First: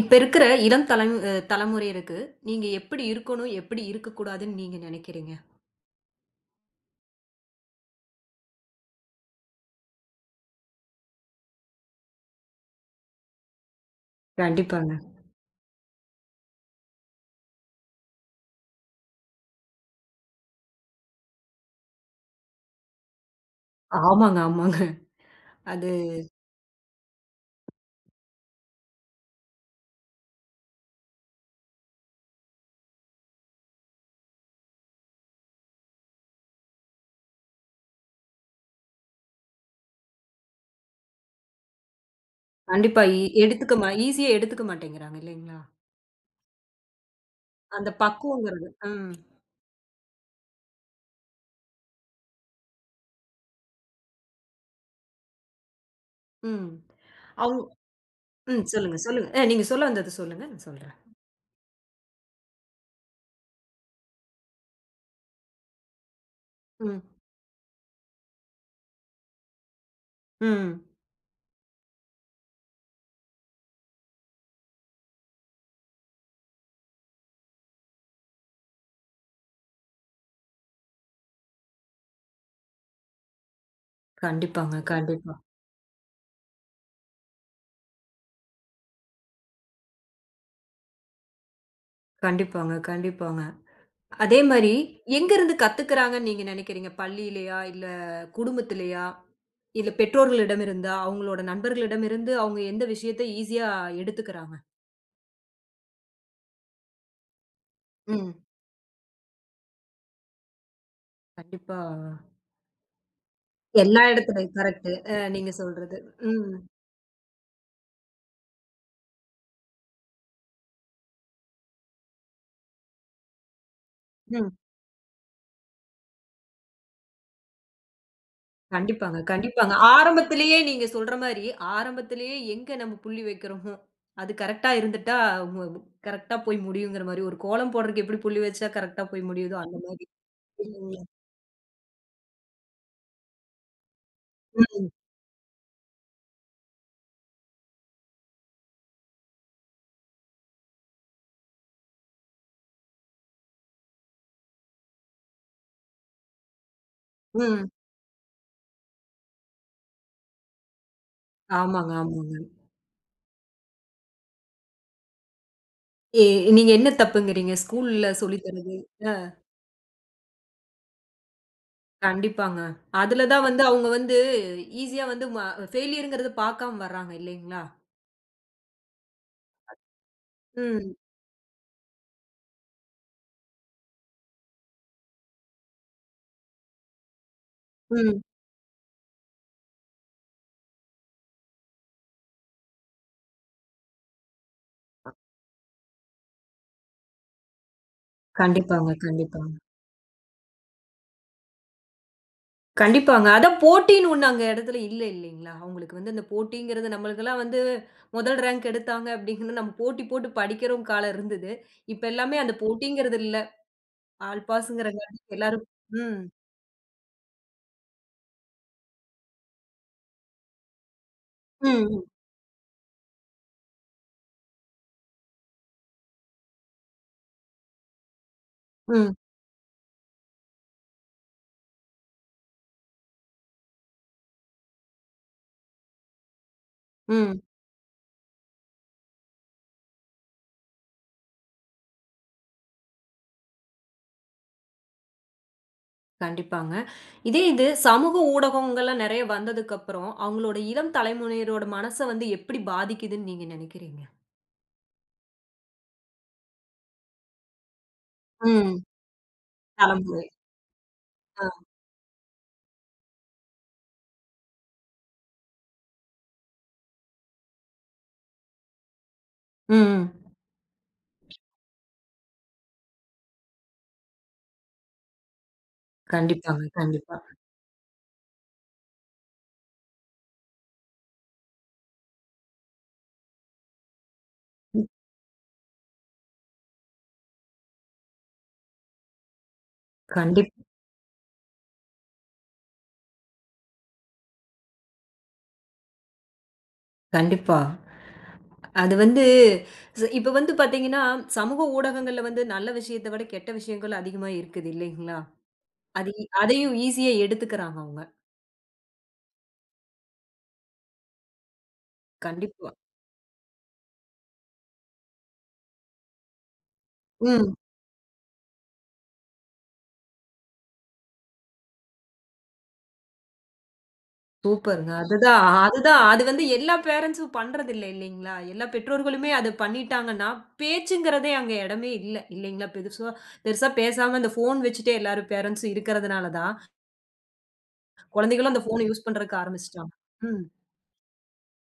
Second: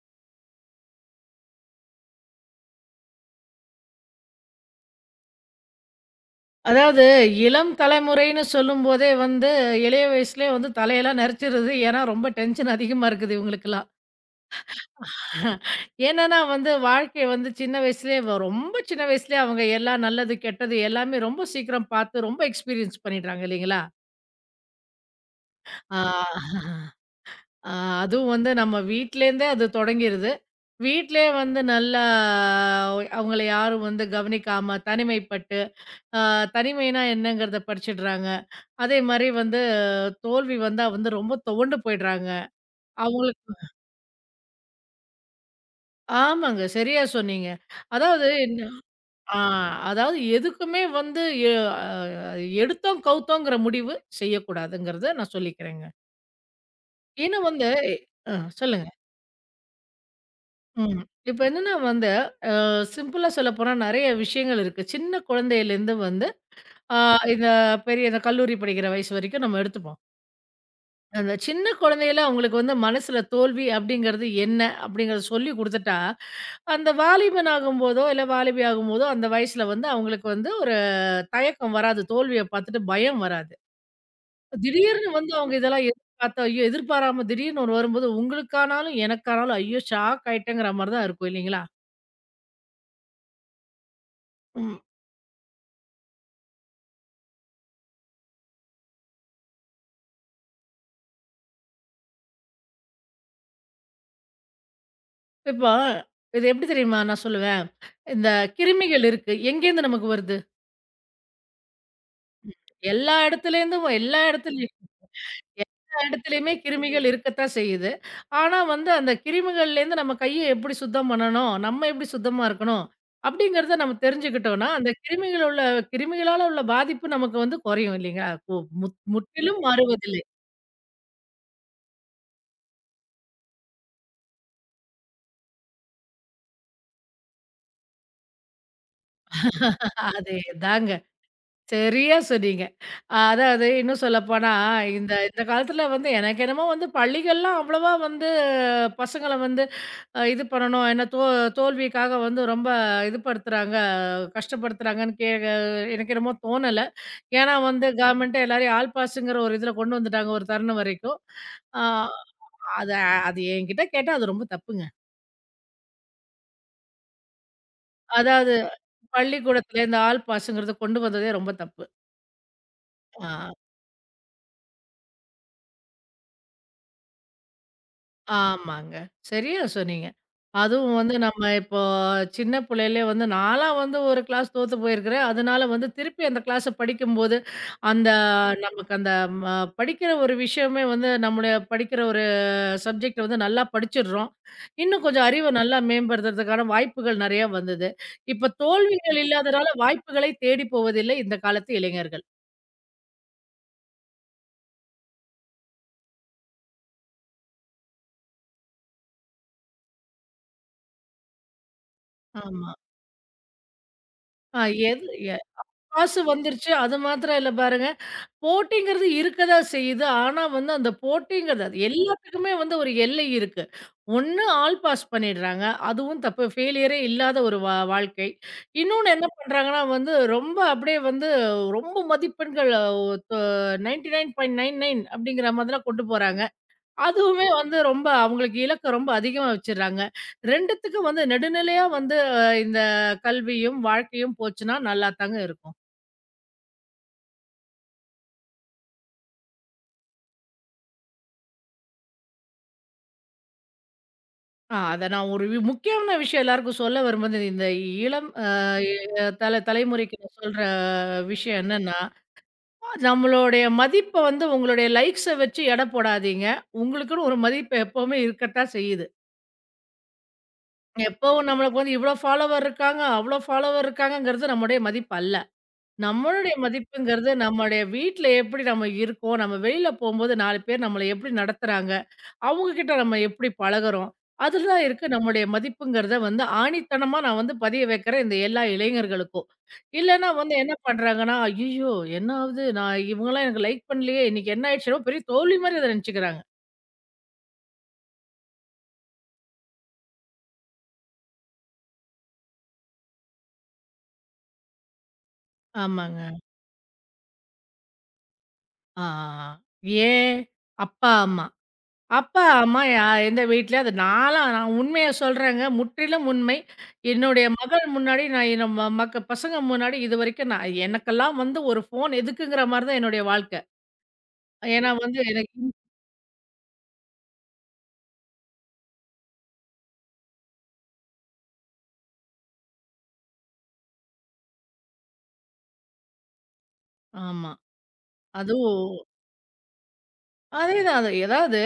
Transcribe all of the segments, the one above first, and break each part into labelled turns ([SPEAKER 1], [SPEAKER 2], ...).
[SPEAKER 1] இப்ப இருக்கிற இளம் தலம் அ தலைமுறை இருக்கு. நீங்க எப்படி இருக்கணும், எப்படி இருக்கக்கூடாதுன்னு நீங்க நெனைக்கிறீங்க?
[SPEAKER 2] அதாவது இளம் தலைமுறைன்னு சொல்லும்போதே வந்து இளைய வயசுலயே வந்து தலையெல்லாம் நெரிச்சிருது. ஏன்னா ரொம்ப டென்ஷன் அதிகமா இருக்குது இவங்களுக்கெல்லாம்.
[SPEAKER 1] கண்டிப்பாங்க.
[SPEAKER 2] என்னன்னா வந்து வாழ்க்கை வந்து சின்ன வயசுலயே ரொம்ப சின்ன வயசுலயே அவங்க எல்லாம் நல்லது, கெட்டது எல்லாமே ரொம்ப சீக்கிரம் பார்த்து ரொம்ப எக்ஸ்பீரியன்ஸ் பண்ணிடுறாங்க இல்லைங்களா?
[SPEAKER 1] ஆமாங்க, ஆமாங்க. அது.
[SPEAKER 2] ஆ ஆ அதுவும் வந்து நம்ம வீட்லேருந்தே அது தொடங்கிருது. வீட்லயே வந்து நல்லா அவங்கள யாரும் வந்து கவனிக்காம தனிமைப்பட்டு, ஆ தனிமைனா என்னங்கிறத படிச்சிடுறாங்க. அதே மாரி வந்து தோல்வி வந்தா வந்து ரொம்ப துவண்டு போயிடுறாங்க.
[SPEAKER 1] கண்டிப்பா, இ
[SPEAKER 2] அவங்களுக்கு
[SPEAKER 1] எடுத்துக்க மா ஈஸியா எடுத்துக்க மாட்டேங்கிறாங்க இல்லைங்களா?
[SPEAKER 2] ஆமாங்க. சரியா சொன்னீங்க.
[SPEAKER 1] அந்த
[SPEAKER 2] அதாவது என்ன,
[SPEAKER 1] பக்குவங்கிறது. ம்,
[SPEAKER 2] ஆ அதாவது எதுக்குமே வந்து எ அ எடுத்தோம், கவுத்தோங்கிற முடிவு செய்யக்கூடாதுங்கிறத நான் சொல்லிக்கிறேங்க.
[SPEAKER 1] ம்.
[SPEAKER 2] இன்னும்
[SPEAKER 1] அவுங்
[SPEAKER 2] வந்து அ
[SPEAKER 1] ம்.
[SPEAKER 2] சொல்லுங்க.
[SPEAKER 1] சொல்லுங்க, சொல்லுங்க. நீங்க சொல்ல வந்தது சொல்லுங்க. நான் சொல்றேன்.
[SPEAKER 2] ம். இப்ப என்னன்னா வந்து சிம்பிளா சொல்லப்போனா நெறைய விஷயங்கள் இருக்கு. சின்ன குழந்தையிலேருந்து வந்து ஆ
[SPEAKER 1] ம்,
[SPEAKER 2] இந்த பெரிய இந்த கல்லூரி படிக்கிற வயசு வரைக்கும் நம்ம எடுத்துப்போம்.
[SPEAKER 1] ம்.
[SPEAKER 2] அந்த சின்ன குழந்தையில அவங்களுக்கு வந்து மனசுல தோல்வி அப்படிங்கிறது என்ன? அப்படிங்கிறத சொல்லிக் குடுத்துட்டா அந்த வாலிபன் ஆகும்போதோ, இல்ல வாலிபி ஆகும்போதோ, அந்த வயசுல வந்து அவங்களுக்கு வந்து ஒரு தயக்கம் வராது. தோல்விய பார்த்துட்டு பயம் வராது.
[SPEAKER 1] கண்டிப்பாங்க,
[SPEAKER 2] திடீர்னு வந்து
[SPEAKER 1] கண்டிப்பா.
[SPEAKER 2] அவங்க இதெல்லாம் எதிர்பார்த்த ஐயோ! எதிர்பாராம திடீர்னு ஒண்ணு வரும்போது, உங்களுக்கானாலும், எனக்கானாலும் ஐயோ! ஷாக் ஆயிட்டேங்கிற மாரி தான் இருக்கும் இல்லைங்களா?
[SPEAKER 1] கண்டிப்பாங்க, கண்டிப்பாங்க. அதே மாரி
[SPEAKER 2] ம்.
[SPEAKER 1] எங்கருந்து கத்துக்கிறாங்கன்னு நீங்க நெனைக்கிறீங்க? பள்ளியிலயா? இல்ல குடும்பத்திலயா? இல்ல பெற்றோர்களிடமிருந்தா? அவங்களோட நண்பர்களிடமிருந்து அவங்க எந்த விஷயத்த ஈஸியா எடுத்துக்கிறாங்க?
[SPEAKER 2] இப்போ இது எப்படி தெரியுமா நான் சொல்லுவேன்? இந்த
[SPEAKER 1] ம்.
[SPEAKER 2] கிருமிகள் இருக்கு. எங்கேருந்து நமக்கு வருது?
[SPEAKER 1] கண்டிப்பா.
[SPEAKER 2] எல்லா இடத்துலேருந்தும்,
[SPEAKER 1] எல்லா
[SPEAKER 2] எல்லா
[SPEAKER 1] இடத்துலயும்
[SPEAKER 2] இடத்துல,
[SPEAKER 1] கரெக்ட்டு. நீங்க சொல்றது.
[SPEAKER 2] எல்லா இடத்துலயுமே
[SPEAKER 1] ம்.
[SPEAKER 2] கிருமிகள் இருக்கத்தான் செய்யுது. ஆனா வந்து அந்த கிருமிகள்லேருந்து நம்ம கைய எப்படி சுத்தம் பண்ணணும்? நம்ம எப்படி சுத்தமா இருக்கணும்? அப்படிங்கிறத நம்ம
[SPEAKER 1] ம்.
[SPEAKER 2] தெரிஞ்சுக்கிட்டோம்னா, அந்த கிருமிகள் உள்ள கிருமிகளால உள்ள பாதிப்பு நமக்கு வந்து குறையும் இல்லைங்களா? கு முத்
[SPEAKER 1] கண்டிப்பாங்க,
[SPEAKER 2] முற்றிலும்
[SPEAKER 1] கண்டிப்பாங்க.
[SPEAKER 2] மாறுவதில்லை.
[SPEAKER 1] ஆரம்பத்திலேயே நீங்க சொல்ற மாரி, ஆரம்பத்திலேயே எங்க நம்ம புள்ளி வைக்கிறோமோ, அது கரெக்ட்டா இருந்துட்டா, மு கரெக்ட்டா போய் முடியுங்கிற மாரி, ஒரு கோலம் போடுறதுக்கு எப்படி புள்ளி வச்சா கரெக்ட்டா போய் முடியுதோ, அந்த மாரி.
[SPEAKER 2] அதேதாங்க.
[SPEAKER 1] இல்லைங்களா?
[SPEAKER 2] சரியா சொன்னீங்க. அதாவது இன்னும் சொல்லப்போனா,
[SPEAKER 1] ம்.
[SPEAKER 2] இந்த இந்த காலத்துல வந்து எனக்கு என்னமோ வந்து பள்ளிகள்லாம் அவ்வளவா வந்து பசங்கள வந்து இது பண்ணணும். என்ன தோல்விக்காக வந்து ரொம்ப இது படுத்துறாங்க, கஷ்டப்படுத்துறாங்கன்னு எனக்கு என்னமோ தோணல. ஏன்னா
[SPEAKER 1] ம்.
[SPEAKER 2] வந்து கவர்மெண்ட்டே எல்லாரையும் ஆல் பாஸ்ங்கிற ஒரு இதுல கொண்டு வந்துட்டாங்க ஒரு தருணம் வரைக்கும். ஆ
[SPEAKER 1] ஆமாங்க, ஆமாங்க.
[SPEAKER 2] அது அது என்கிட்ட கேட்டா அது ரொம்ப தப்புங்க.
[SPEAKER 1] எ நீங்க என்ன தப்புங்கிறீங்க? ஸ்கூல்ல சொல்லி
[SPEAKER 2] அதாவது
[SPEAKER 1] தர்றது?
[SPEAKER 2] பள்ளிக்கூடத்துல இந்த ஆல் பாஸ்ங்கிறது கொண்டு வந்ததே ரொம்ப தப்பு.
[SPEAKER 1] கண்டிப்பாங்க. அதுல தான்
[SPEAKER 2] ஆ.
[SPEAKER 1] வந்து அவங்க வந்து ஈஸியா வந்து ஃபெயிலியர்ங்கிறத பார்க்காம வர்றாங்க இல்லைங்களா?
[SPEAKER 2] ஆமாங்க. சரியா சொன்னீங்க.
[SPEAKER 1] ம்,
[SPEAKER 2] அதுவும் வந்து நம்ம இப்போ சின்ன பிள்ளையிலே வந்து நான்லாம் வந்து ஒரு கிளாஸ் தோத்து போயிருக்கிறேன். அதனால வந்து திருப்பி அந்த கிளாஸ படிக்கும்போது, அந்த
[SPEAKER 1] ம்.
[SPEAKER 2] நமக்கு அந்த ம படிக்கிற ஒரு விஷயமே வந்து நம்முடைய படிக்கிற ஒரு சப்ஜெக்ட் வந்து நல்லா படிச்சிடுறோம். இன்னும் கொஞ்சம் அறிவ நல்லா மேம்படுத்துறதுக்கான வாய்ப்புகள் நெறையா வந்தது. இப்ப
[SPEAKER 1] கண்டிப்பாங்க,
[SPEAKER 2] தோல்விகள்
[SPEAKER 1] கண்டிப்பாங்க.
[SPEAKER 2] இல்லாதனால வாய்ப்புகளை தேடி போவதில்லை இந்த காலத்து இளைஞர்கள்.
[SPEAKER 1] கண்டிப்பாங்க. அதான் போட்டின்னு ஒண்ணு அங்க இடத்துல இல்ல இல்லைங்களா? அவங்களுக்கு வந்து அந்த போட்டிங்கிறது நம்மளுக்கெல்லாம் வந்து முதல் ரேங்க் எடுத்தாங்க அப்படிங்கிறது நம்ம போட்டி போட்டு படிக்கிறோம் காலம் இருந்தது. இப்ப எல்லாமே அந்த
[SPEAKER 2] ஆமா.
[SPEAKER 1] போட்டிங்கிறது இல்ல. ஆல்
[SPEAKER 2] அ எது
[SPEAKER 1] பாஸ்ங்கிறங்காட்டி
[SPEAKER 2] எ
[SPEAKER 1] எல்லாரும் ம்.
[SPEAKER 2] காசு வந்துருச்சு. அது மாத்திரம் இல்ல பாருங்க. போட்டிங்கிறது இருக்கதான் செய்யுது. ஆனா வந்து அந்த போட்டிங்கிறது அது
[SPEAKER 1] ம்,
[SPEAKER 2] எல்லாத்துக்குமே வந்து ஒரு எல்லை இருக்கு. ஒண்ணு ஆல் பாஸ் பண்ணிடுறாங்க. அதுவும் தப்பு. ஃபெயிலியரே இல்லாத ஒரு வாழ்க்கை. இன்னொன்னு
[SPEAKER 1] ம்,
[SPEAKER 2] என்ன பண்றாங்கன்னா வந்து ரொம்ப அப்படியே வந்து ரொம்ப மதிப்பெண்கள் அ தொ 99.99 அப்படிங்கிற மாதிரிலாம் கொண்டு போறாங்க.
[SPEAKER 1] ம்.
[SPEAKER 2] அதுவுமே வந்து ரொம்ப அவங்களுக்கு இலக்க ரொம்ப அதிகமா வச்சுடுறாங்க. 2த்துக்கும் வந்து நெடுநிலையா வந்து இந்த கல்வியும், வாழ்க்கையும் போச்சுன்னா நல்லா தாங்க இருக்கும்.
[SPEAKER 1] கண்டிப்பாங்க. இதே இது சமூக ஊடகங்கள்ல நெறைய வந்ததுக்கப்புறம், அவங்களோட இளம் தலைமுறையினரோட மனச வந்து எப்படி பாதிக்குதுன்னு நீங்க நெனைக்கிறீங்க?
[SPEAKER 2] அத நான் ஒரு முக்கியமான விஷயம் எல்லாருக்கும் சொல்ல வரும்போது, இந்த இளம் அ
[SPEAKER 1] ம்.
[SPEAKER 2] அ தல தலைமுறைக்கு
[SPEAKER 1] தலைமுறை.
[SPEAKER 2] நான் சொல்ற
[SPEAKER 1] ஆ.
[SPEAKER 2] விஷயம் என்னன்னா, நம்மளுடைய மதிப்ப வந்து உங்களுடைய லைக்ஸ வச்சு எடை போடாதீங்க. உங்களுக்குன்னு ஒரு மதிப்பு எப்பவுமே இருக்கத்தான் செய்யுது.
[SPEAKER 1] ம்.
[SPEAKER 2] எப்பவும் நம்மளுக்கு வந்து இவ்ளோ ஃபாலோவர் இருக்காங்க, அவ்ளோ ஃபாலோவர் இருக்காங்கங்கிறது நம்முடைய மதிப்பு அல்ல. நம்மளுடைய
[SPEAKER 1] கண்டிப்பாங்க. கண்டிப்பா.
[SPEAKER 2] மதிப்புங்கிறது நம்முடைய வீட்ல எப்படி நம்ம இருக்கோம், நம்ம வெளியில போம்போது 4 பேர் நம்மள எப்படி நடத்துறாங்க? அவங்க கிட்ட நம்ம எப்படி பழகுறோம், அதுல தான் இருக்கு நம்முடைய மதிப்புங்கிறத வந்து ஆணித்தனமா நான் வந்து பதிய வைக்கிறேன் இந்த எல்லா இளைஞர்களுக்கும். இல்லன்னா
[SPEAKER 1] கண்டிப்
[SPEAKER 2] வந்து என்ன பண்றாங்கன்னா, "ஐய்யய்யோ! என்ன ஆவுது? நான் இவங்கலாம் எனக்கு லைக் பண்ணலையே! இன்னைக்கு என்ன ஆயிடுச்சு?" என்னமோ பெரிய தோல்வி மாரி அத நெனச்சுக்கிறாங்க.
[SPEAKER 1] கண்டிப்பா. அது வந்து இப்ப வந்து பாத்தீங்கன்னா, சமூக ஊடகங்கள்ல வந்து நல்ல விஷயத்த விட கெட்ட விஷயங்கள் அதிகமா இருக்குது இல்லைங்களா? அது
[SPEAKER 2] ஆமாங்க.
[SPEAKER 1] அதையும் ஈஸியா எடுத்துக்கிறாங்க அவங்க.
[SPEAKER 2] ஆ, ஆ. ஏன்? அப்பா, அம்மா. அப்பா,
[SPEAKER 1] கண்டிப்பா.
[SPEAKER 2] அம்மா யா எந்த வீட்ல அது நான்லாம் நான் உண்மைய சொல்றேங்க. முற்றிலும் உண்மை. என்னுடைய
[SPEAKER 1] ம்.
[SPEAKER 2] மகள் முன்னாடி நான் என் ம மக்க பசங்க முன்னாடி இதுவரைக்கும் நான் எனக்கெல்லாம் வந்து ஒரு ஃபோன் எதுக்குங்கிற மாரி தான் என்னுடைய வாழ்க்கை. ஏன்னா
[SPEAKER 1] சூப்பருங்க.
[SPEAKER 2] வந்து
[SPEAKER 1] அதுதான்,
[SPEAKER 2] எனக்கு
[SPEAKER 1] அதுதான். அது வந்து எல்லா பேரண்ட்ஸும் பண்றதில்ல இல்லைங்களா? எல்லா பெற்றோர்களுமே அத பண்ணிட்டாங்கன்னா, பேச்சுங்கிறதே அங்க இடமே இல்ல. இல்லைங்களா? பெருசா பெருசா பேசாம இந்த ஃபோன் வச்சுட்டே எல்லாரும் பேரண்ட்ஸும் இருக்கிறதுனால தான்,
[SPEAKER 2] ஆமா.
[SPEAKER 1] குழந்தைகளும் அந்த ஃபோன
[SPEAKER 2] அதுவும்
[SPEAKER 1] யூஸ் பண்றதுக்கு ஆரம்பிச்சுட்டாங்க. ம்.
[SPEAKER 2] அதேதான். அது ஏதாவது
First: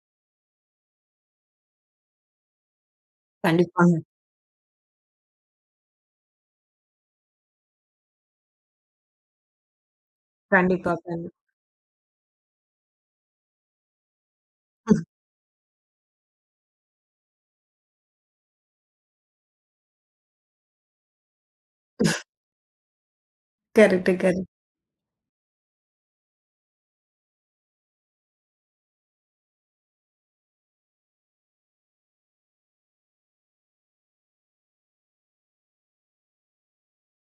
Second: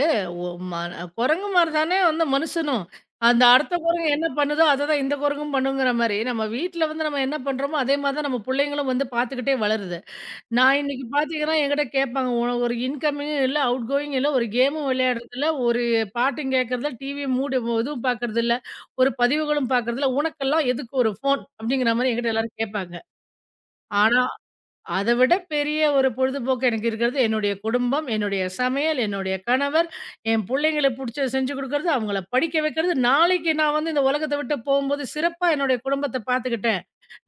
[SPEAKER 2] ஒ மன குரங்கு மாரி தானே வந்து மனுஷனும். அந்த அடுத்த
[SPEAKER 1] கண்டிப்பாங்க.
[SPEAKER 2] குரங்கு என்ன பண்ணுதோ, அததான் இந்த குரங்கும் பண்ணுங்கிற மாரி, நம்ம வீட்ல வந்து நம்ம என்ன பண்றோமோ, அதே மாரி தான் நம்ம புள்ளைங்களும் வந்து பார்த்துக்கிட்டே வளருது. நான்
[SPEAKER 1] கண்டிப்பா,
[SPEAKER 2] இன்னைக்கு
[SPEAKER 1] கண்டிப்பா.
[SPEAKER 2] பார்த்தீங்கன்னா, என்கிட்ட கேட்பாங்க, "உனக்கு ஒரு இன்கமிங்கும் இல்ல, அவுட் கோயிங்கும் இல்ல, ஒரு கேமும் விளையாடுறதில்ல, ஒரு பாட்டும் கேட்கறதில்ல, டிவிய மூடி இதுவும் பார்க்கறதில்ல, ஒரு பதிவுகளும் பார்க்கறதில்ல. உனக்கெல்லாம் எதுக்கு ஒரு ஃபோன்?" அப்படிங்கிற மாரி என்கிட்ட எல்லாரும் கேட்பாங்க.
[SPEAKER 1] கரெக்ட்டு,
[SPEAKER 2] ஆனா
[SPEAKER 1] கரெக்ட்.
[SPEAKER 2] அத விட பெரிய ஒரு பொழுதுபோக்கு எனக்கு இருக்கிறது என்னுடைய குடும்பம், என்னுடைய சமையல், என்னுடைய கணவர், என் புள்ளைங்களுக்கு புடிச்சத செஞ்சு குடுக்குறது, அவங்கள படிக்க வைக்கிறது. நாளைக்கு நான் வந்து இந்த உலகத்த விட்டு போம்போது, சிறப்பா என்னுடைய குடும்பத்த பார்த்துக்கிட்டேன்.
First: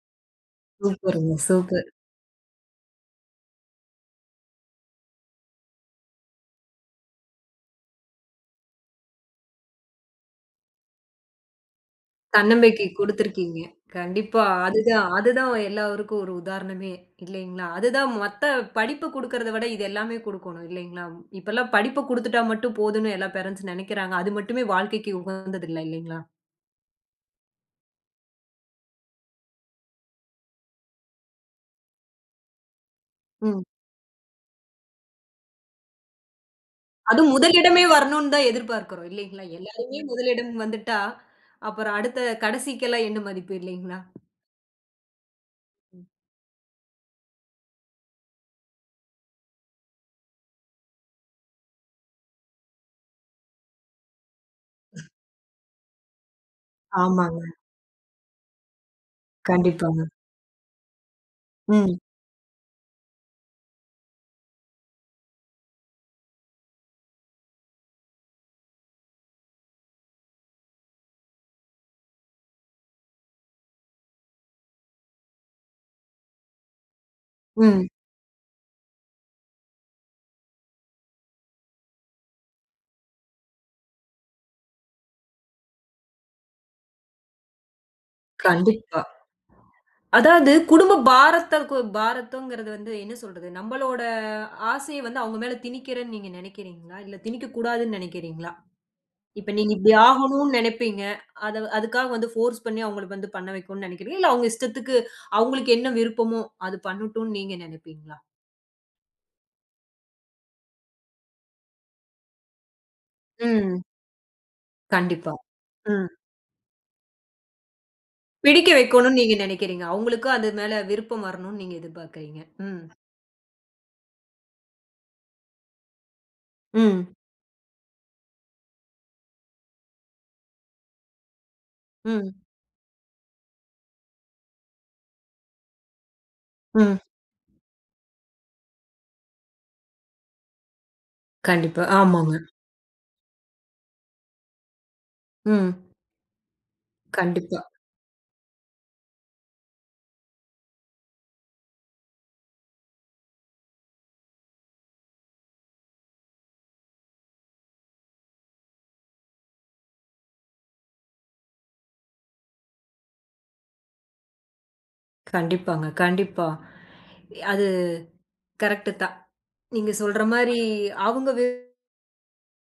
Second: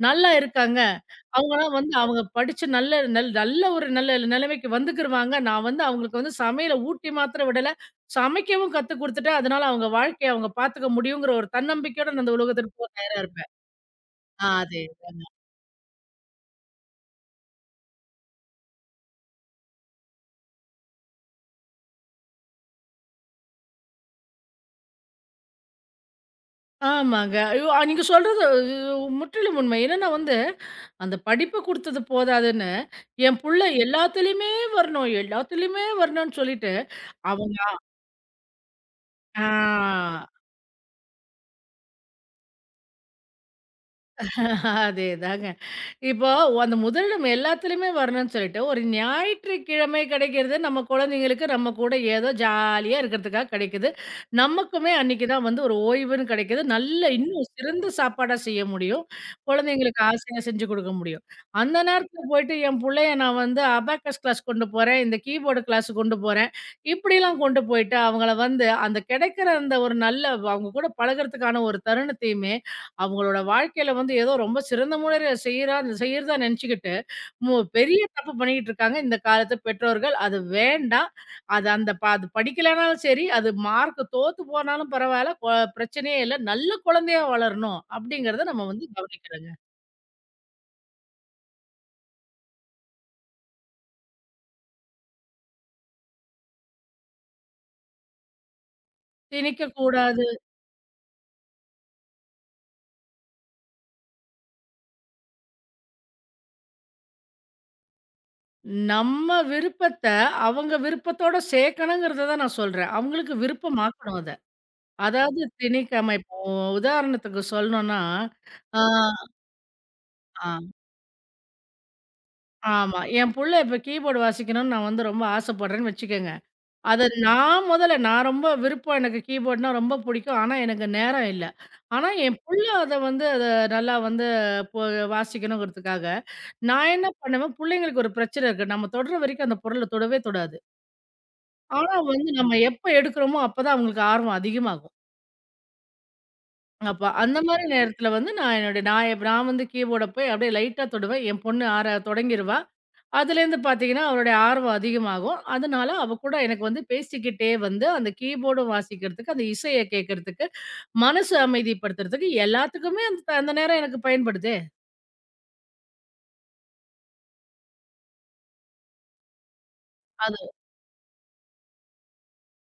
[SPEAKER 2] நல்லா இருக்காங்க.
[SPEAKER 1] சூப்பருங்க,
[SPEAKER 2] அவங்கலாம்
[SPEAKER 1] சூப்பர்.
[SPEAKER 2] வந்து அவங்க படிச்சு நல்ல ஒரு நல்ல நிலைமைக்கு வந்துக்கிருவாங்க. நான் வந்து அவங்களுக்கு வந்து சமையல ஊட்டி மாத்திரம் விடல. சமைக்கவும் கத்துக் குடுத்துட்டேன். அதனால அவங்க வாழ்க்கைய அவங்க பார்த்துக்க முடியுங்கிற ஒரு தன்னம்பிக்கையோட நான் அந்த உலகத்துக்கு
[SPEAKER 1] தன்னம்பிக்கை
[SPEAKER 2] போக தயாரா இருப்பேன்.
[SPEAKER 1] குடுத்திருக்கீங்க. கண்டிப்பா.
[SPEAKER 2] அதே.
[SPEAKER 1] அதுதான் அதுதான் எல்லாருக்கும் ஒரு உதாரணமே இல்லைங்களா? அதுதான் மத்த படிப்பு குடுக்கறத விட இது எல்லாமே குடுக்கணும் இல்லைங்களா? இப்பல்லாம் படிப்ப குடுத்துட்டா மட்டும் போதும்னு எல்லா பேரண்ட்ஸ் நெனைக்கிறாங்க. அது மட்டுமே வாழ்க்கைக்கு உகந்தது இல்ல இல்லைங்களா?
[SPEAKER 2] ஆமாங்க. ஐயோ! அ, நீங்க சொல்றது ஐயோ, முற்றிலும் உண்மை. என்னன்னா வந்து, அந்த படிப்பு குடுத்தது போதாதுன்னு, என் புள்ள
[SPEAKER 1] ம்.
[SPEAKER 2] எல்லாத்துலயுமே வரணும், எல்லாத்துலயுமே வரணும்னு சொல்லிட்டு,
[SPEAKER 1] அதுவும்
[SPEAKER 2] அவங்க
[SPEAKER 1] முதலிடமே வரணும்னு தான் எதிர்பார்க்கிறோம் இல்லைங்களா? எல்லாருமே
[SPEAKER 2] ஆ
[SPEAKER 1] முதலிடம் வந்துட்டா, அப்புறம் அடுத்த கடைசிக்கெல்லாம் என்ன மதிப்பு இல்லைங்களா?
[SPEAKER 2] அதேதாங்க. இப்போ அந்த முதலிடம் எல்லாத்துலயுமே வரணும்னு சொல்லிட்டு, ஒரு ஞாயிற்றுக்கிழமை கிடைக்கிறது நம்ம குழந்தைங்களுக்கு நம்ம கூட ஏதோ ஜாலியா இருக்கிறதுக்காக கிடைக்குது. நமக்குமே அன்னைக்கு தான் வந்து ஒரு ஓய்வுன்னு கிடைக்குது. நல்ல
[SPEAKER 1] ஆமாங்க.
[SPEAKER 2] இன்னும் சிறந்த சாப்பாடா செய்ய முடியும். குழந்தைங்களுக்கு
[SPEAKER 1] கண்டிப்பாங்க.
[SPEAKER 2] ஆசையா செஞ்சு கொடுக்க முடியும். அந்த
[SPEAKER 1] ம்.
[SPEAKER 2] நேரத்துல போயிட்டு என் புள்ளைய நான் வந்து அபாக்கஸ் கிளாஸ் கொண்டு போறேன், இந்த கீபோர்டு கிளாஸ் கொண்டு போறேன். இப்படிலாம் கொண்டு போயிட்டு அவங்கள வந்து அந்த கிடைக்கிற அந்த ஒரு நல்ல அவங்க கூட பழகுறதுக்கான ஒரு தருணத்தையுமே அவங்களோட வாழ்க்கையில வந்து ஏதோ ரொம்ப சிறந்த முறையில செய்யறதா நினைச்சுக்கிட்டு,
[SPEAKER 1] ம்.
[SPEAKER 2] பெரிய தப்பு பண்ணிக்கிட்டு இருக்காங்க இந்த காலத்து பெற்றோர்கள். அது வேண்டாம். அது அந்த ப அது படிக்கலனாலும் சரி, அது மார்க் தோத்து போனாலும் பரவால்ல, பிரச்சனையே இல்ல. நல்ல குழந்தையா வளரணும் அப்படிங்கிறத நம்ம வந்து
[SPEAKER 1] கண்டிப்பா.
[SPEAKER 2] கவனிக்கிறோங்க.
[SPEAKER 1] அதாவது குடும்ப பாரத்த பாரத்தங்கிறது வந்து என்ன சொல்றது? நம்மளோட ஆசைய வந்து அவங்க மேல திணிக்கிறேன்னு நீங்க நெனைக்கிறீங்களா? இல்ல திணிக்கக்கூடாதுன்னு நெனைக்கிறீங்களா? இப்ப நீங்க
[SPEAKER 2] திணிக்கக்
[SPEAKER 1] இப்படி
[SPEAKER 2] கூடாது.
[SPEAKER 1] ஆகணும்னு நெனைப்பீங்க. அத அதுக்காக வந்து ஃபோர்ஸ் பண்ணி அவங்களுக்கு வந்து பண்ண வைக்கணும்னு நெனைக்கிறீங்களா? இல்ல அவங்க இஷ்டத்துக்கு அவங்களுக்கு என்ன விருப்பமோ அது பண்ணட்டும்னு நீங்க நெனைப்பீங்களா?
[SPEAKER 2] நம்ம விருப்பத்த அவங்க விருப்பத்தோட சேர்க்கணுங்கிறத தான் நான் சொல்றேன். அவங்களுக்கு
[SPEAKER 1] ம்.
[SPEAKER 2] விருப்பமாக்கணும் அத.
[SPEAKER 1] கண்டிப்பா.
[SPEAKER 2] அதாவது
[SPEAKER 1] ம்.
[SPEAKER 2] திணிக்காம இப்போ உதாரணத்துக்கு சொல்லணும்னா,
[SPEAKER 1] பிடிக்க
[SPEAKER 2] ஆ,
[SPEAKER 1] வைக்கணும்னு நீங்க நெனைக்கிறீங்க. அவங்களுக்கும் அது
[SPEAKER 2] ஆ.
[SPEAKER 1] மேல விருப்பம் வரணும்னு நீங்க எதிர்பார்க்கிறீங்க. ம்.
[SPEAKER 2] ஆமா. என் புள்ள இப்ப கீபோர்டு வாசிக்கணும்னு நான் வந்து ரொம்ப ஆசைப்படுறேன்னு வச்சுக்கங்க. அது
[SPEAKER 1] ம்.
[SPEAKER 2] நான் முதல்ல நான் ரொம்ப விருப்பம் எனக்கு கீபோர்ட்னா ரொம்ப பிடிக்கும். ஆனா, எனக்கு நேரம் இல்ல. ஆனா, என்
[SPEAKER 1] ம்.
[SPEAKER 2] புள்ள அத வந்து அத நல்லா வந்து இப்போ வாசிக்கணுங்கிறதுக்காக, நான்
[SPEAKER 1] ம்.
[SPEAKER 2] என்ன பண்ணுவேன், புள்ளைங்களுக்கு ஒரு பிரச்சனை இருக்கு. நம்ம தொடுற வரைக்கும் அந்த பொருள தொடவே தொடாது.
[SPEAKER 1] கண்டிப்பா.
[SPEAKER 2] ஆனா வந்து
[SPEAKER 1] ஆமாங்க.
[SPEAKER 2] நம்ம எப்ப எடுக்கிறோமோ அப்பதான் அவங்களுக்கு ஆர்வம் அதிகமாகும்.
[SPEAKER 1] ம்.
[SPEAKER 2] அப்ப அந்த
[SPEAKER 1] கண்டிப்பா.
[SPEAKER 2] மாரி நேரத்தில வந்து நான் என்னுடைய நான் எப்ப- நான் வந்து கீபோர்ட போய் அப்படியே லைட்டா தொடுவேன். என் பொண்ணு ஆற தொடங்கிருவா. அதுலேருந்து பார்த்தீங்கன்னா, அவளுடைய ஆர்வம் அதிகமாகும். அதனால அவ கூட எனக்கு வந்து பேசிக்கிட்டே வந்து அந்த கீபோர்டும் வாசிக்கிறதுக்கு, அந்த இசைய கேட்கறதுக்கு, மனசு அமைதிப்படுத்துறதுக்கு எல்லாத்துக்குமே அந்த நேரம் எனக்கு பயன்படுதே.
[SPEAKER 1] கண்டிப்பாங்க, கண்டிப்பா. அது கரெக்ட்டு தான். நீங்க சொல்ற
[SPEAKER 2] அது.
[SPEAKER 1] மாரி அவங்க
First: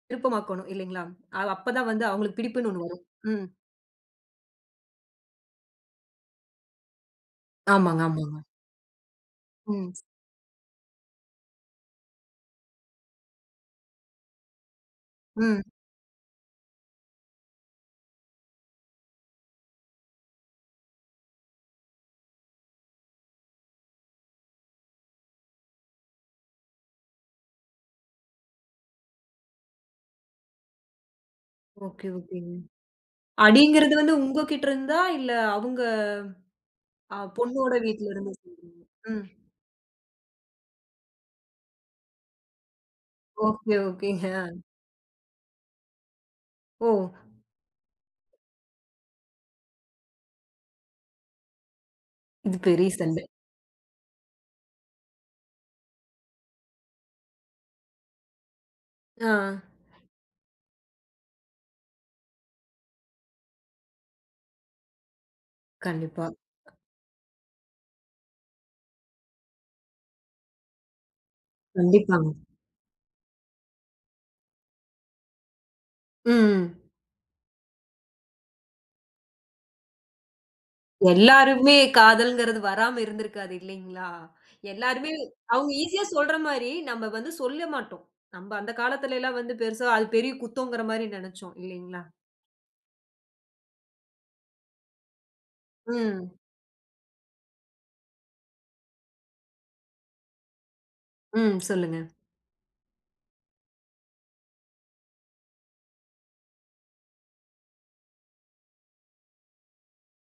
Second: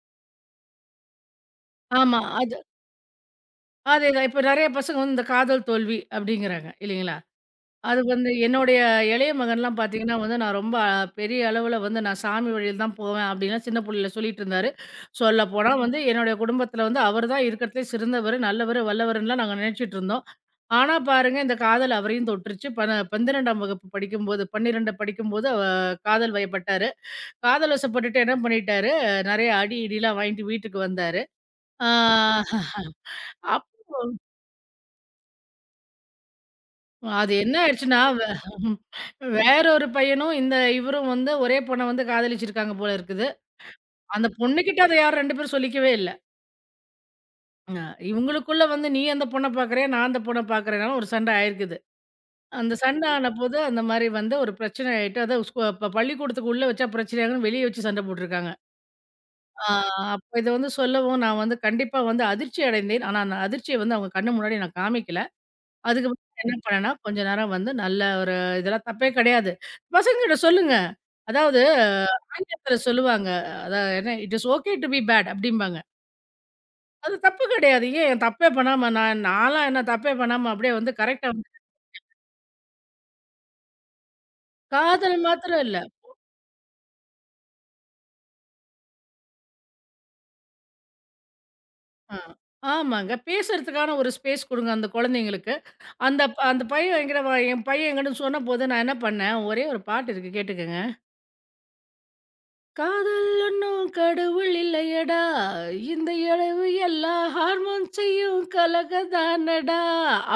[SPEAKER 1] விருப்பமாக்கணும் இல்லைங்களா? அப்பதான் வந்து
[SPEAKER 2] ஆமா.
[SPEAKER 1] அவங்களுக்கு
[SPEAKER 2] அது
[SPEAKER 1] பிடிப்புன்னு ஒண்ணு வரும். ம்.
[SPEAKER 2] அதேதான். இப்ப நெறைய பசங்க வந்து இந்த காதல் தோல்வி அப்படிங்கிறாங்க இல்லைங்களா?
[SPEAKER 1] ஆமாங்க,
[SPEAKER 2] அது வந்து
[SPEAKER 1] ஆமாங்க.
[SPEAKER 2] என்னுடைய இளைய மகன்லாம்
[SPEAKER 1] ம்,
[SPEAKER 2] பார்த்தீங்கன்னா வந்து, நான் ரொம்ப பெரிய அளவுல வந்து நான் சாமி வழியில தான் போவேன் அப்படின்லாம் சின்ன புள்ளையில சொல்லிட்டு இருந்தாரு.
[SPEAKER 1] ம்.
[SPEAKER 2] சொல்லப்போனா வந்து என்னுடைய குடும்பத்தில வந்து அவர் தான் இருக்கிறதுலே சிறந்தவரு, நல்லவரு, வல்லவருன்னுலாம் நாங்க நினைச்சுட்டு இருந்தோம். ஆனா பாருங்க இந்த காதல் அவரையும் தொட்டுருச்சு. 12ஆம் வகுப்பு படிக்கும்போது, 12 படிக்கும்போது காதல் வயப்பட்டாரு. காதல் வசப்பட்டுட்டு என்ன பண்ணிட்டாரு, நெறைய அடி, இடிலாம் வாங்கிட்டு வீட்டுக்கு வந்தாரு.
[SPEAKER 1] ஓகே, ஓகேங்க.
[SPEAKER 2] ஆ
[SPEAKER 1] அடிங்கிறது வந்து உங்ககிட்ட இருந்தா, இல்ல அவங்க
[SPEAKER 2] அது என்ன
[SPEAKER 1] பொண்ணோட
[SPEAKER 2] ஆயிடுச்சுன்னா,
[SPEAKER 1] வீட்ல இருந்து. ம்.
[SPEAKER 2] வேற ஒரு பையனும், இந்த இவரும் வந்து ஒரே பொண்ண வந்து காதலிச்சிருக்காங்க போல இருக்குது.
[SPEAKER 1] ஓகே,
[SPEAKER 2] அந்த
[SPEAKER 1] ஓகேங்க.
[SPEAKER 2] பொண்ணுகிட்ட அத யாரும் 2 பேரும் சொல்லிக்கவே இல்ல.
[SPEAKER 1] ஓ!
[SPEAKER 2] அ இவுங்களுக்குள்ள வந்து நீ அந்த பொண்ண பார்க்குறியா? நான் அந்த பொண்ண பார்க்குறேனாலும் ஒரு சண்டை ஆயிருக்குது.
[SPEAKER 1] இது
[SPEAKER 2] அந்த
[SPEAKER 1] பெரிய
[SPEAKER 2] சண்டை
[SPEAKER 1] சண்டை.
[SPEAKER 2] ஆனபோது அந்த மாரி வந்து ஒரு பிரச்சனை ஆயிட்டு, அதான் ஸ்கூ ப பள்ளிக்கூடத்துக்கு உள்ள வச்சா பிரச்சனையாகும்ன்னு வெளிய வச்சு சண்டை போட்டுருக்காங்க.
[SPEAKER 1] ஆ.
[SPEAKER 2] ஆ அப்ப இத வந்து சொல்லவும் நான் வந்து கண்டிப்பா வந்து அதிர்ச்சி அடைந்தேன். ஆனா அந்த அதிர்ச்சிய வந்து அவுங்க கண்ணு முன்னாடி நான் காமிக்கல.
[SPEAKER 1] கண்டிப்பா.
[SPEAKER 2] அதுக்கப்புறம் என்ன பண்ணேன்னா, கொஞ்ச நேரம் வந்து நல்ல ஒரு இதெல்லாம் தப்பே கிடையாது. பசங்ககிட்ட சொல்லுங்க. அதாவது
[SPEAKER 1] கண்டிப்பாங்க.
[SPEAKER 2] ஆங்கிலத்தில சொல்லுவாங்க. அதாவது என்ன "it is okay to be bad" அப்படிம்பாங்க.
[SPEAKER 1] ம்.
[SPEAKER 2] அது தப்பு கிடையாது. ஏன் தப்பே பண்ணாம நான் நான்லாம் என்ன தப்பே பண்ணாம அப்படியே வந்து கரெக்ட்டா வந்து
[SPEAKER 1] எல்லாருமே காதல்ங்கிறது வராம இருந்திருக்காது இல்லைங்களா? எல்லாருமே
[SPEAKER 2] காதல் மாத்திரம்
[SPEAKER 1] அவங்க
[SPEAKER 2] இல்ல.
[SPEAKER 1] ஈஸியா சொல்ற மாரி, நம்ம வந்து சொல்ல மாட்டோம். நம்ம அந்த காலத்துல எல்லாம் வந்து பெருசா அது பெரிய குத்தங்கிற மாரி நெனச்சோம் இல்லைங்களா?
[SPEAKER 2] ஆ. ஆமாங்க. பேசுறதுக்கான ஒரு ஸ்பேஸ் குடுங்க அந்த குழந்தைங்களுக்கு.
[SPEAKER 1] ம்.
[SPEAKER 2] அந்த பையன் என்கிட்ட என் பையன் என்கிட்ட சொன்னபோது நான் என்ன பண்ணேன், ஒரே ஒரு பாட்டு இருக்கு கேட்டுக்கங்க.
[SPEAKER 1] ம். சொல்லுங்க.
[SPEAKER 2] காதல் ஒன்னும் கடவுள் இல்லையடா, இந்த இழவு எல்லா ஹார்மோன் செய்யும் கலகதானடா,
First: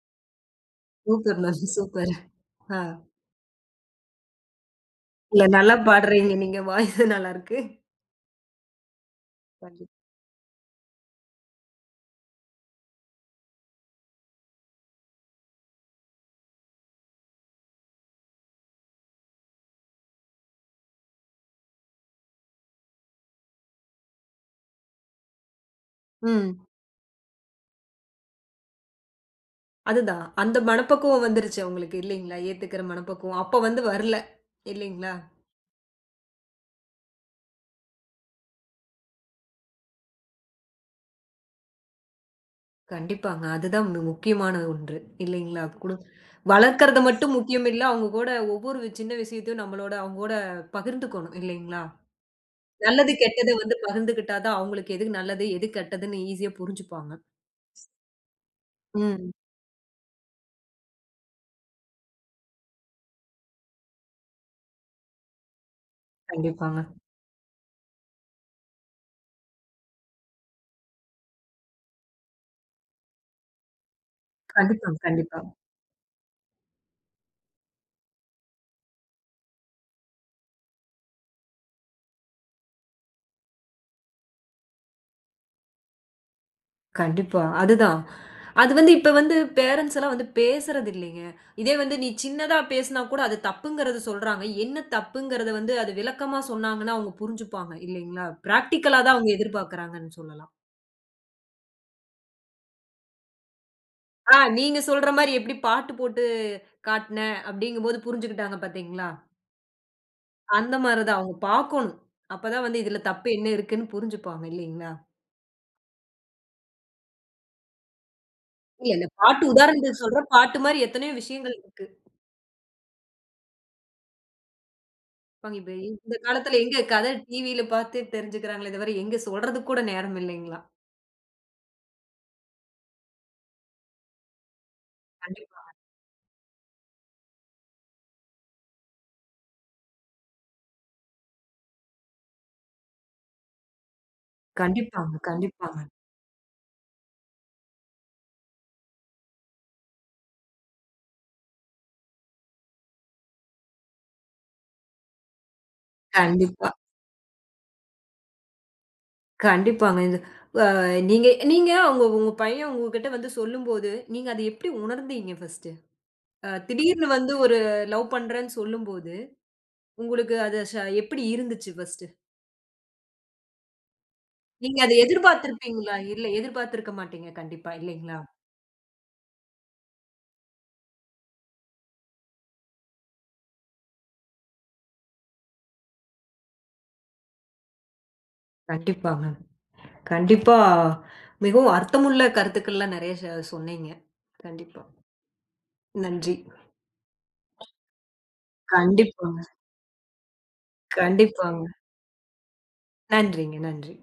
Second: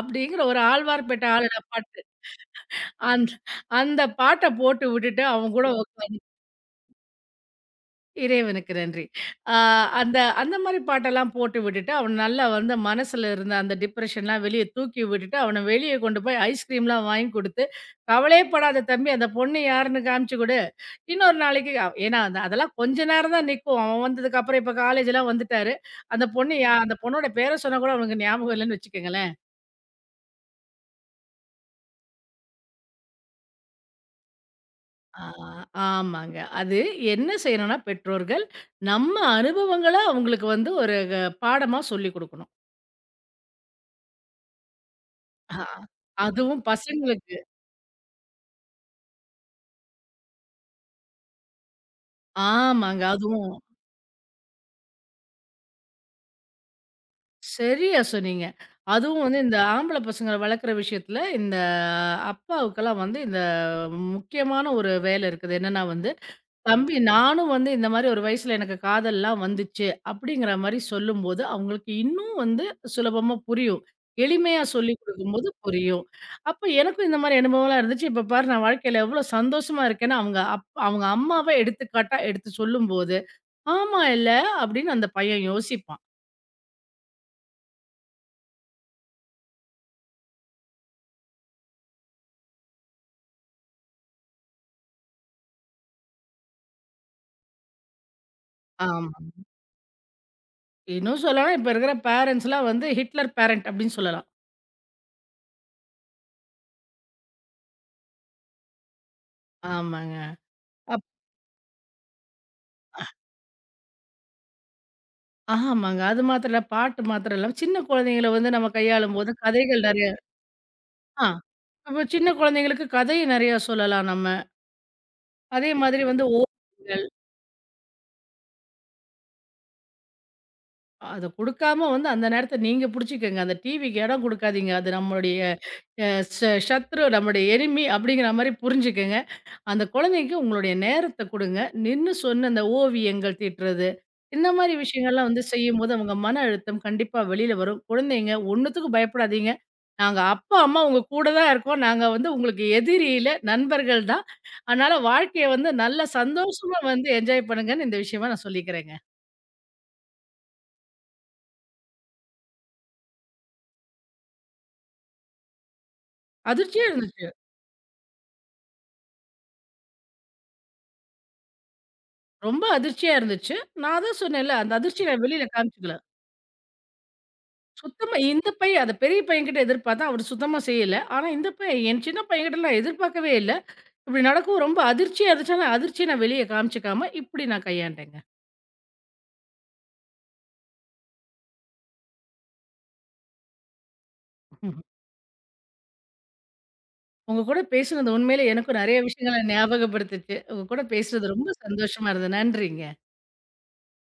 [SPEAKER 2] அப்படிங்கிற ஒரு ஆழ்வார்பேட்டை
[SPEAKER 1] சூப்பர் மேம்.
[SPEAKER 2] ஆளடா பாட்டு.
[SPEAKER 1] சூப்பர். ஆ.
[SPEAKER 2] அந்த அந்த பாட்டை போட்டு விட்டுட்டு
[SPEAKER 1] இல்ல
[SPEAKER 2] அவன் கூட
[SPEAKER 1] நல்லா பாடுறீங்க நீங்க. வாய்ஸு நல்லாருக்கு.
[SPEAKER 2] இறைவனுக்கு நன்றி.
[SPEAKER 1] கண்டிப்
[SPEAKER 2] அந்த அந்த மாதிரி பாட்டெல்லாம் போட்டு விட்டுட்டு அவன் நல்லா வந்து மனசுல இருந்த அந்த டிப்ரெஷன்லாம் வெளியே தூக்கி விட்டுட்டு அவனை வெளியே கொண்டு போய் ஐஸ்கிரீம்லாம் வாங்கி கொடுத்து கவலையே படாத தம்பி அந்த பொண்ணு யாருன்னு காமிச்சு கொடு இன்னொரு நாளைக்கு அவ் ஏன்னா அந்த அதெல்லாம் கொஞ்ச நேரம் தான் நிக்கும். அவன் வந்ததுக்கு அப்புறம் இப்ப காலேஜ்லாம் வந்துட்டாரு. அந்த பொண்ணு
[SPEAKER 1] ம்.
[SPEAKER 2] யா அந்த பொண்ணோட பேர சொன்னா கூட அவனுக்கு ஞாபகம் இல்லன்னு வச்சுக்கங்களேன்.
[SPEAKER 1] அதுதான். அந்த மனப்பக்குவம் வந்துருச்சு உங்களுக்கு இல்லைங்களா? ஏத்துக்கிற மனப்பக்குவம். அப்ப வந்து வரல. இல்லைங்களா?
[SPEAKER 2] ஆ. ஆமாங்க. அது என்ன செய்யணும்னா பெற்றோர்கள், நம்ம அனுபவங்கள அவங்களுக்கு வந்து ஒரு க பாடமா சொல்லிக் குடுக்கணும்.
[SPEAKER 1] கண்டிப்பாங்க. அதுதான் முக்கியமான ஒன்று. இல்லைங்களா?
[SPEAKER 2] ஆ. அதுவும்
[SPEAKER 1] வளர்க்கறது மட்டும்
[SPEAKER 2] பசங்களுக்கு.
[SPEAKER 1] முக்கியம் இல்ல. அவங்க கூட ஒவ்வொரு சின்ன விஷயத்தையும் நம்மளோட அவங்கூட பகிர்ந்துக்கணும் இல்லைங்களா?
[SPEAKER 2] ஆமாங்க.
[SPEAKER 1] நல்லது,
[SPEAKER 2] அதுவும்
[SPEAKER 1] கெட்டது வந்து பகிர்ந்துக்கிட்டா தான் அவங்களுக்கு எது நல்லது, எது கெட்டதுன்னு ஈஸியா புரிஞ்சுப்பாங்க.
[SPEAKER 2] சரியா சொன்னீங்க. அதுவும்
[SPEAKER 1] ம்.
[SPEAKER 2] வந்து இந்த ஆம்பள பசங்கள வளர்க்குற விஷயத்துல இந்த அப்பாவுக்கெல்லாம் வந்து இந்த முக்கியமான ஒரு வேலை இருக்குது. என்னன்னா வந்து
[SPEAKER 1] கண்டிப்பாங்க.
[SPEAKER 2] தம்பி நானும் வந்து இந்த மாரி ஒரு வயசுல எனக்கு காதல்லாம் வந்துச்சு. அப்படிங்கிற மாரி சொல்லும்போது, அவங்களுக்கு இன்னும் வந்து சுலபமா புரியும். எளிமையா
[SPEAKER 1] கண்டிப்பா,
[SPEAKER 2] சொல்லிக்
[SPEAKER 1] கண்டிப்பா.
[SPEAKER 2] குடுக்கும்போது புரியும். அப்ப எனக்கும் இந்த மாரி அனுபவம்லாம் இருந்துச்சு. இப்ப பாரு நான் வாழ்க்கையில எவ்வளோ சந்தோஷமா இருக்கேன்னு அவங்க அம்மாவே எடுத்துக்காட்டா எடுத்து சொல்லும்போது, ஆமா இல்ல அப்படின்னு அந்த பையன் யோசிப்பான்.
[SPEAKER 1] கண்டிப்பா. அதுதான். அது வந்து இப்ப வந்து பேரண்ட்ஸ் எல்லாம் வந்து பேசுறது இல்லைங்க. இதே வந்து நீ சின்னதா பேசினா கூட அது தப்புங்கிறது சொல்றாங்க. என்ன தப்புங்கிறத வந்து அது விளக்கமா சொன்னாங்கன்னா அவங்க புரிஞ்சுப்பாங்க இல்லைங்களா? பிராக்டிகலா
[SPEAKER 2] ஆமா.
[SPEAKER 1] தான் அவங்க எதிர்பார்க்கறாங்கன்னு சொல்லலாம்.
[SPEAKER 2] இன்னும் சொல்லலாம் இப்ப இருக்கிற பேரண்ட்ஸ்லாம் வந்து ஹிட்லர் பேரண்ட் அப்படின்னு சொல்லலாம்.
[SPEAKER 1] ஆ, நீங்க சொல்ற மாரி எப்படி பாட்டு போட்டு காட்டுனேன் அப்படிங்கும்போது புரிஞ்சுக்கிட்டாங்க பாத்தீங்களா?
[SPEAKER 2] ஆமாங்க.
[SPEAKER 1] அந்த மாரி
[SPEAKER 2] அப்
[SPEAKER 1] தான் அவங்க பாக்கணும். அப்பதான் வந்து இதுல தப்பு என்ன இருக்குன்னு புரிஞ்சுப்பாங்க இல்லைங்களா?
[SPEAKER 2] ஆமாங்க. அது மாத்திரம் இல்ல. பாட்டு மாத்திரம் இல்லாம சின்ன குழந்தைங்கள வந்து நம்ம
[SPEAKER 1] இல்ல இல்ல
[SPEAKER 2] கையாளும்போது
[SPEAKER 1] பாட்டு
[SPEAKER 2] கதைகள்
[SPEAKER 1] உதாரணத்துக்கு
[SPEAKER 2] நெறைய.
[SPEAKER 1] சொல்றேன். பாட்டு மாரி எத்தனையோ
[SPEAKER 2] ஆ.
[SPEAKER 1] விஷயங்கள் இருக்கு.
[SPEAKER 2] இப்ப சின்ன குழந்தைங்களுக்கு கதைய நெறையா சொல்லலாம் நம்ம.
[SPEAKER 1] இப்ப இப்ப
[SPEAKER 2] அதே மாதிரி
[SPEAKER 1] இந்த
[SPEAKER 2] வந்து
[SPEAKER 1] காலத்துல எங்க
[SPEAKER 2] ஓவியங்கள்.
[SPEAKER 1] டிவியில பாத்து தெரிஞ்சுக்கிறாங்களே தவிர எங்க சொல்றதுக்கு கூட நேரம் இல்லைங்களா?
[SPEAKER 2] அத குடுக்காம வந்து அந்த நேரத்த நீங்க புடிச்சுக்கங்க. அந்த டிவிக்கு இடம் குடுக்காதீங்க. அது நம்மளுடைய
[SPEAKER 1] கண்டிப்பா.
[SPEAKER 2] அ ச சத்ரு, நம்முடைய எனிமி அப்படிங்கிற மாரி புரிஞ்சுக்கங்க. அந்த குழந்தைக்கு உங்களுடைய நேரத்த குடுங்க. நின்னு சொன்ன அந்த ஓவியங்கள் தீட்டுறது, இந்த மாரி
[SPEAKER 1] கண்டிப்பாங்க,
[SPEAKER 2] விஷயங்கள்லாம் வந்து
[SPEAKER 1] கண்டிப்பாங்க.
[SPEAKER 2] செய்யும்போது அவங்க மன அழுத்தம் கண்டிப்பா வெளில வரும். குழந்தைங்க ஒண்ணுத்துக்கும் பயப்படாதீங்க. நாங்க அப்பா, அம்மா உங்க கூட தான் இருக்கோம். நாங்க வந்து உங்களுக்கு எதிரி இல்ல, நண்பர்கள் தான். அதனால வாழ்க்கைய வந்து நல்லா
[SPEAKER 1] கண்டிப்பா,
[SPEAKER 2] சந்தோஷமா வந்து என்ஜாய் பண்ணுங்கன்னு இந்த விஷயமா நான் சொல்லிக்கிறேங்க.
[SPEAKER 1] கண்டிப்பாங்க. இது அ நீங்க நீங்க உங்க உங்க பையன் உங்ககிட்ட வந்து சொல்லும்போது, நீங்க அத எப்படி உணர்ந்தீங்க ஃபர்ஸ்ட்?
[SPEAKER 2] அதிர்ச்சியா
[SPEAKER 1] திடீர்னு
[SPEAKER 2] இருந்துச்சு.
[SPEAKER 1] வந்து ஒரு லவ் பண்றேன்னு சொல்லும்போது, உங்களுக்கு அது எப்படி இருந்துச்சு ஃபர்ஸ்ட்டு?
[SPEAKER 2] ரொம்ப அதிர்ச்சியா இருந்துச்சு. நான் அதான் சொன்னேன்ல, அந்த
[SPEAKER 1] நீங்க அத
[SPEAKER 2] அதிர்ச்சிய நான் வெளில
[SPEAKER 1] எதிர்பார்த்திருப்பீங்களா?
[SPEAKER 2] காமிச்சுக்கல.
[SPEAKER 1] இல்ல எதிர்பார்த்திருக்க மாட்டீங்க கண்டிப்பா,
[SPEAKER 2] சுத்தமா
[SPEAKER 1] இல்லைங்களா?
[SPEAKER 2] இந்த பையன் அந்த பெரிய பையன்கிட்ட எதிர்பார்த்தேன். அவரு சுத்தமா செய்யல. ஆனா இந்த பையன் என் சின்ன பையன்கிட்ட நான் எதிர்பார்க்கவே இல்ல. இப்டி நடக்கும் ரொம்ப அதிர்ச்சியா இருந்துச்சு. ஆனா அதிர்ச்சிய நான் வெளிய காமிச்சுக்காம, இப்டி நான் கையாண்டேங்க.
[SPEAKER 1] கண்டிப்பாங்க. கண்டிப்பா. மிகவும் அர்த்தமுள்ள கருத்துக்கள்லாம் நெறைய சொன்னீங்க. கண்டிப்பா. நன்றி.
[SPEAKER 2] உங்க கூட பேசுனது உண்மையிலே எனக்கும் நெறைய
[SPEAKER 1] கண்டிப்பாங்க,
[SPEAKER 2] விஷயங்கள ஞாபகப்படுத்துச்சு. உங்க கூட பேசுனது ரொம்ப
[SPEAKER 1] கண்டிப்பாங்க.
[SPEAKER 2] சந்தோஷமா இருந்தது. நன்றிங்க.
[SPEAKER 1] நன்றிங்க, நன்றி.